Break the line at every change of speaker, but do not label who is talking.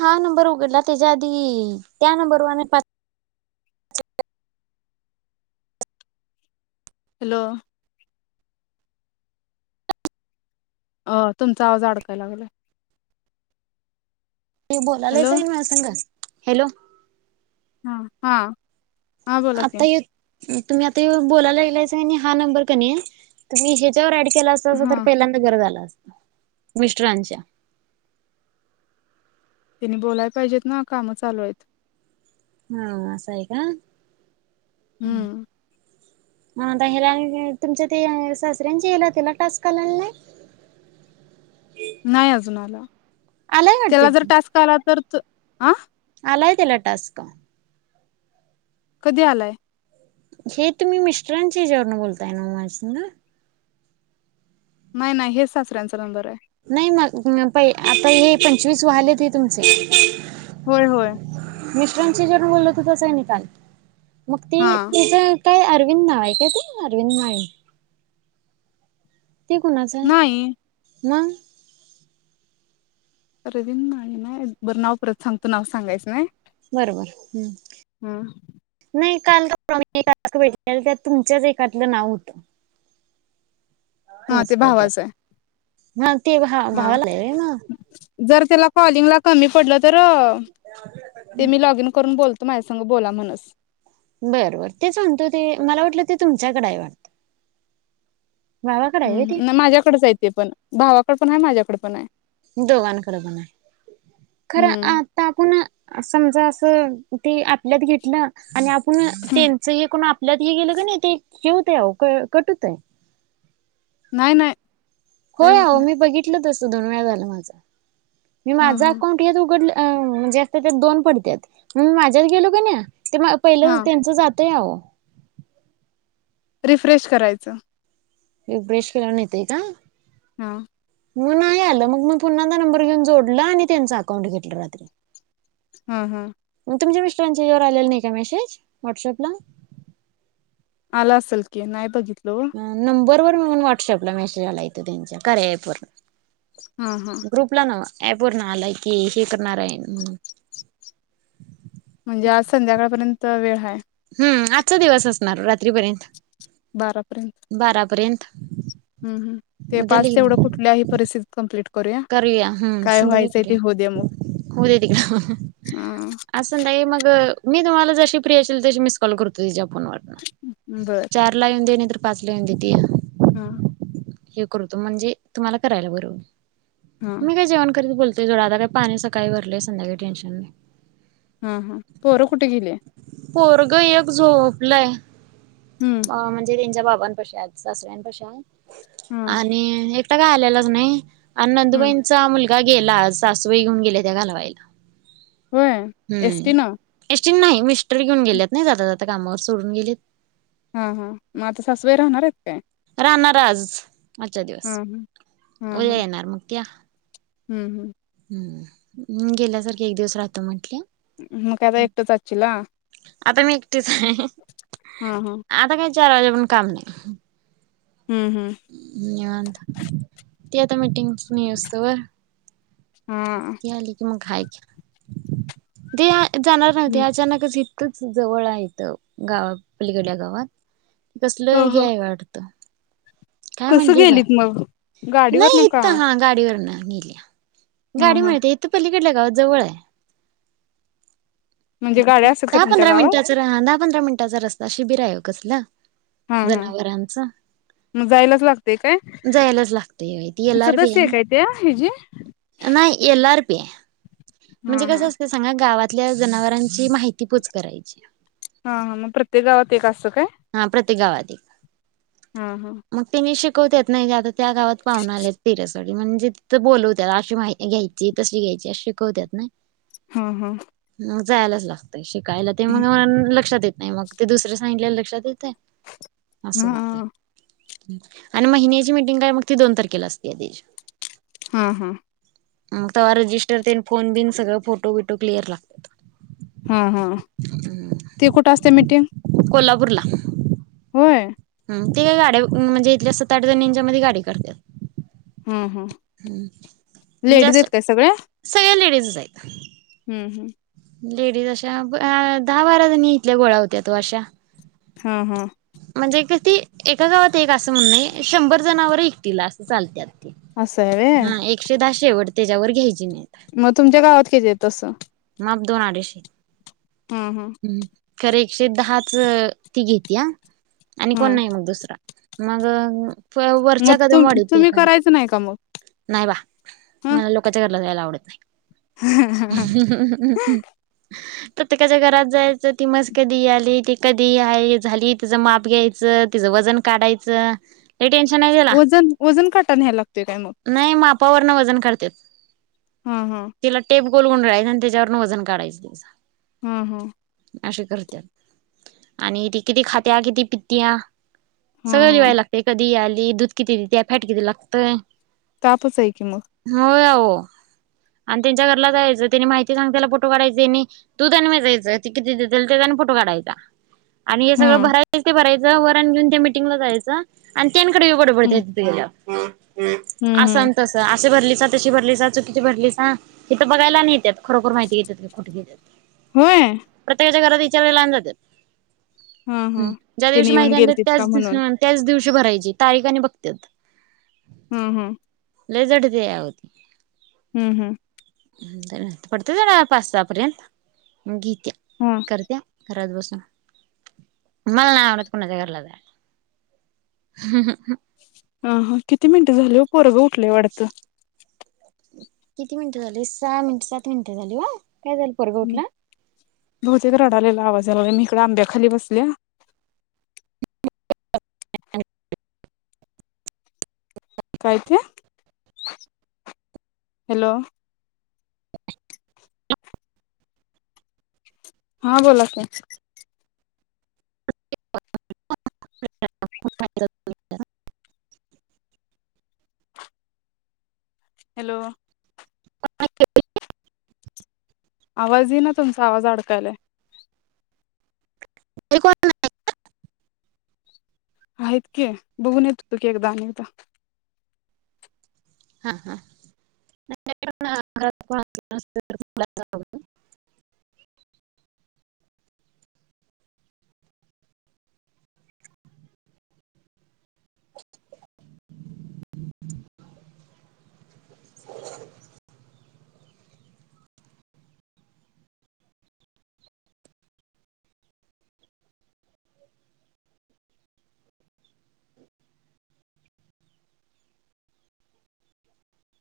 हा नंबर उघडला त्याच्या आधी त्या नंबरवरने
हॅलो अं तुमचं आवजडकाय लागलंय
ते बोलालेयच आहे म संघात हॅलो
हा हा हा बोला
आता
क
य तुम्ही आता बोलायला गेलायच हा नंबर क तुम्ही ह्याच्यावर अस तर
हा
पहिल्यांदा गरज झाला मिस््रांच्या
तिने बोलायला पाहिजेत ना काम चालू आहेत
हा असं आहे का
हम्म.
हाता याला तुमच्या ते सासऱ्यांची येला तेला टास्क आंलाल नाही?
नाही अजून आला.
आलाय
त्याला
वाटतं
जर
की
टास्क आला तर त आं
आलाय त्यला टास्क.
कधी आलाय?
हे तुम्ही मिस्टरांचे याचेवरण बोलताय ना माज्या संग?
नाही नाही हे सचऱ्यांचा नंबर आहे.
नाही मग प आता हे प आता हे पंचवीस वाहलेत ते तुमचे.
होय होय.
मिष्टरांशी जर बोलल तर तसये निकाल मग ती
हा
तिच काय अरविंद नाव आहे काय ते अरविंद नाई ते कोणाचं आहे?
नाही
म?
रदीन माणी ना बरं नाव परत सांगतो. नाव सांगायचं नाही.
बरोबर हम्
हं
नाही. काल का परवा मी एका भेटले त्या तुमच्याच एखातलं नाव होत.
हा ते भावाच आहे.
हा. ते भा
हा
भावाला आहे ना
जर त्याला कॉलिंग लाग कमी पडलं तर? ते मी लॉग इन करून बोलते. त माझ्यासांग बोला म्हणस.
बर बर ते सांगतो ते मला वाटलं ते तुम तच्याकडेय वाटत.
हं हं हम नाही माझ्याकडेचयेत ते पण, भावाकडे पण आहे माझ्याकडे पण आहे.
दोघांकडे बन आहे खरं
हम्म
आता आपण समजा असं ते आपल्यात घेतलं आणि आंप ण
हं,
त्यांच एकून आप लत हे गेलं का नाही ते ऊत आओ कटवतये.
नाहीय नाही. काही
होय
होत
हो
नाही.
मी बघितल तस दोन वेळ झाला माझा. मी
हां,
माझं
हां,
अकाउंट यात उघडलं. म्हणजे असता त्यात दोन पडतात मग मी माझ्यात गेलो का ना ते पहिलं
हां.
त्यांच जात ते आव
रिफ्रेश करायचं
एक ब्रेश फिराून येतय का
हा
मग नाही आलं मग मी पुन्हादा नंबर घेऊन जोडला आणि त्यांच अकाउंट घेतलं रात्री
हम् हम्
मग तुमच्या मिस्टरांच्या यावर आलेल नाही का मेसेज व्हॉट्सअपला
अला असलकीे नाय बघित
ह नंबरवरर ण व्हॉटसअपला मेसेज आला येतो त्यांच्या खरय
हां, हां.
पूर्ण ग्रुप ला नावा पर्ण आलाय की हे करणार आहे म्हणून
म्हणजे आज संध्याकाळपर्यंत वेळ आहे
हम् आजचा दिवस असणार रात्रीपर्यंत
बारा
बारापर्यंत
हम हम ते पाच
उद्याला
ते एवढं
येऊन
कुठल्याही परिस्थितीत कम्प्लीट
करूया हम् संध्याका
दे मग.
करूया हो दे त का
हां,
असधा मग मी तुम्हाला जशी प्रि असेल तशी मिस कॉल करतो तिच्या वा
बरं.
चला येऊन दे पाचलेून दितीया
हा
हे करूतो म्हणजे तुम्हाला करायला
हां,
बरोबर मी काय जेवण करीत बोलते. ते जोड आता काही पाणी सकाळी भरलेय संध्याकाळी टेन्शन नाही.
हम हम पोर कुठे गेली?
पोरगं एक झोपलय.
हं,
अ म्हणजे त्यांच्या बाबांपशा सासऱ्यांपशा
हां,
आणि हे आता काय आलेलाच नाही. अन
हं.
नंदुबाईंचा मुल - गेला सासूबाई घेऊन गेले त्या घालवायला.
होय एस
हम्म.
टी न?
नाही मिस्टरी घेऊन गेलेत नाही जाता जाता कामावर सोडून गेलेत.
हा हा मात ससव राहनर इे
राहणारास आजचा दिवस
हां, हां,
उद्या येणार मग त्या.
हम्म
ह म गेल्यासारखे एक दिवस राहतो म्हंटले.
म का आता एकटंचचीला
आता मी एकटीच आहे.
हा हा
आता काय चार वाजे पवून काम नाही
हं, हं.
त तेी आता मीटिंग नाही असतो वर
हम्
खाय की दे जाणार नव्हती
ह
अचानकच जवळ आहेथ गाव पलीकड्या गावात कसलं
ह
हेय वाटत.
कसं गेलीत मग गाडीवर नका.
मेल्या गाडी मिळते येत पली ल्या गाव जवळ आहे
म्हणजे गाड्या असल का
दहा
तुमच्या
पंधरा
गावात?
मिनिटाचा दहा पंधरा मिनिटाचा रस्ता शिबिर आहे हो कसला.
हा हा म जायलाच लागते काय
जायलाच लागतंय ती एल आर पी
सदस्य आहे
ना
काय त्या हजी
नाही एल आर पी आहे म्हणजे कसं असतं सांगा गावात आपल्या जनावरांची माहिती पोच करायची
हा हा मग प्रत्येक गावात एक असं काय
ते गावाध
हा हा
शिकवतत नाही आता त्या गावात पाहून आलेत पिऱ्यासाठी म्हणजे तिथ बोलवत अशी माहि घ्यायची तशी घ्यायची शिकवतत नाही
हा हा
जायलाच लागत कायला ते मग लक्षात येत नाही मग ते दुसर्या सांगितल्याला लक्षात येते
हा
अससते आणि महिन्याची मिीटिंग काय मग ती दोन तारखेला असते आधिश
हा हा
मग तेव्हा रजिस्रन फोन बिन सगळ फोटो विटो क्लिअर लागत
हा हा ते कुठं असते मीटिंग
कुर्ला
होय
ते काय गाड्या म्हणजे इथल्या सात आठ जण यांंच्या मध्ये गाडी करतात
हम् हम्
ह् म्हणजे अस
सगळ्या
सगळ्या लेडीज जा
हम् हम्
लेडीज अशा दहा बारा जणी इथल्या गोळा्या होत्या तो अशा
हा हा
म्हणजे क ते एका गावात एक असं म्हण नाही शंभर जणावर एकटला असं चालत
असं आहे व्हय
हा एकशे द शवट त्याच्यावर घ्याय
मग तुमच्या गावात किती आहे तसं
माप दोन आडीशी
हा हा
हम्म करे एकशे दहाच ती घेत या आणि कोण
हा
नाही मग दुसरा मग
मग
वरच्या कदम
तुम
वाढत
तुम्ही
काय
करायचं नाही का मग
नाही बा मला लोकच्या घराला जायला आवडेत ह ह प्रत्येकाच्या घरात जायचं ती मज कधी आली ती कधी झाली तिचं माप घ्यायचं तिचं वजन काढायचं हे टेन्शन आहे त्याला
वजन वजन कटण या्यायला लागतोय काय मग
नाही मापावरन वजन करते
हम् हम्
गोलगुण राहायं आणि त्याच्यावरून वजन काढयचंं
हम्म हम्
करत आणि त कि ख त्या्या किती पीत्या
हा
सगळं
हा
जिवायला लागते कधी यायला दूध किती देत फॅट किती लागतं
ताप च हाय की मग
अहो आणि त्यांच्या घ जायच त्यांनी माहि सांग फोटो काढाय तूयच कटा ग
हम्म
भरायचं ते भराय वर घेऊन त्याटंगला जा तन कडेऊ कड
हम्म
बडतय
हम्म
अस
हम्म
तसं असे भरले सातशी भरली सा चुकीची भरली सा हे तर बघायला नाही येतात खरोखर माहिती घेती कुठे घेतात
होय
प्रत्येकाच्या घराात वला
हा
ह
हा
ज्या
त्याने
दिवशी
येऊन
माहिती आण
गेलतीत का
त्याच
म्हणून
त्याच दिवशी भरायची त आणि बघत
हम्म हम्म
ललेजड ते या होती
हम्म हम्म
पडत जाणार पाच स पर्यंत म गी
हम्म
खराात बसून ममला ना आडत कोणा जगरला
अ ह किती मिनिटं झाले हो पोरग ले वाढत
किती मिनिटं झाली सहा मिनिट सात मिनिटं झाली वा
हम् दोचेकडालेला आवाज जला मी इकड आंब्याखाली बसल्या
[unintelligible]
काय ते हॅलो
[inaudible]
हा बोला की
[inaudible]
हॅलो
[inaudible]
आवाजही ना तुमचा आवाज अडकायलाय
ते कोण नाही
आहेत क बघून येत हो तु की एकदा अनेकदा
हा हा [inaudible]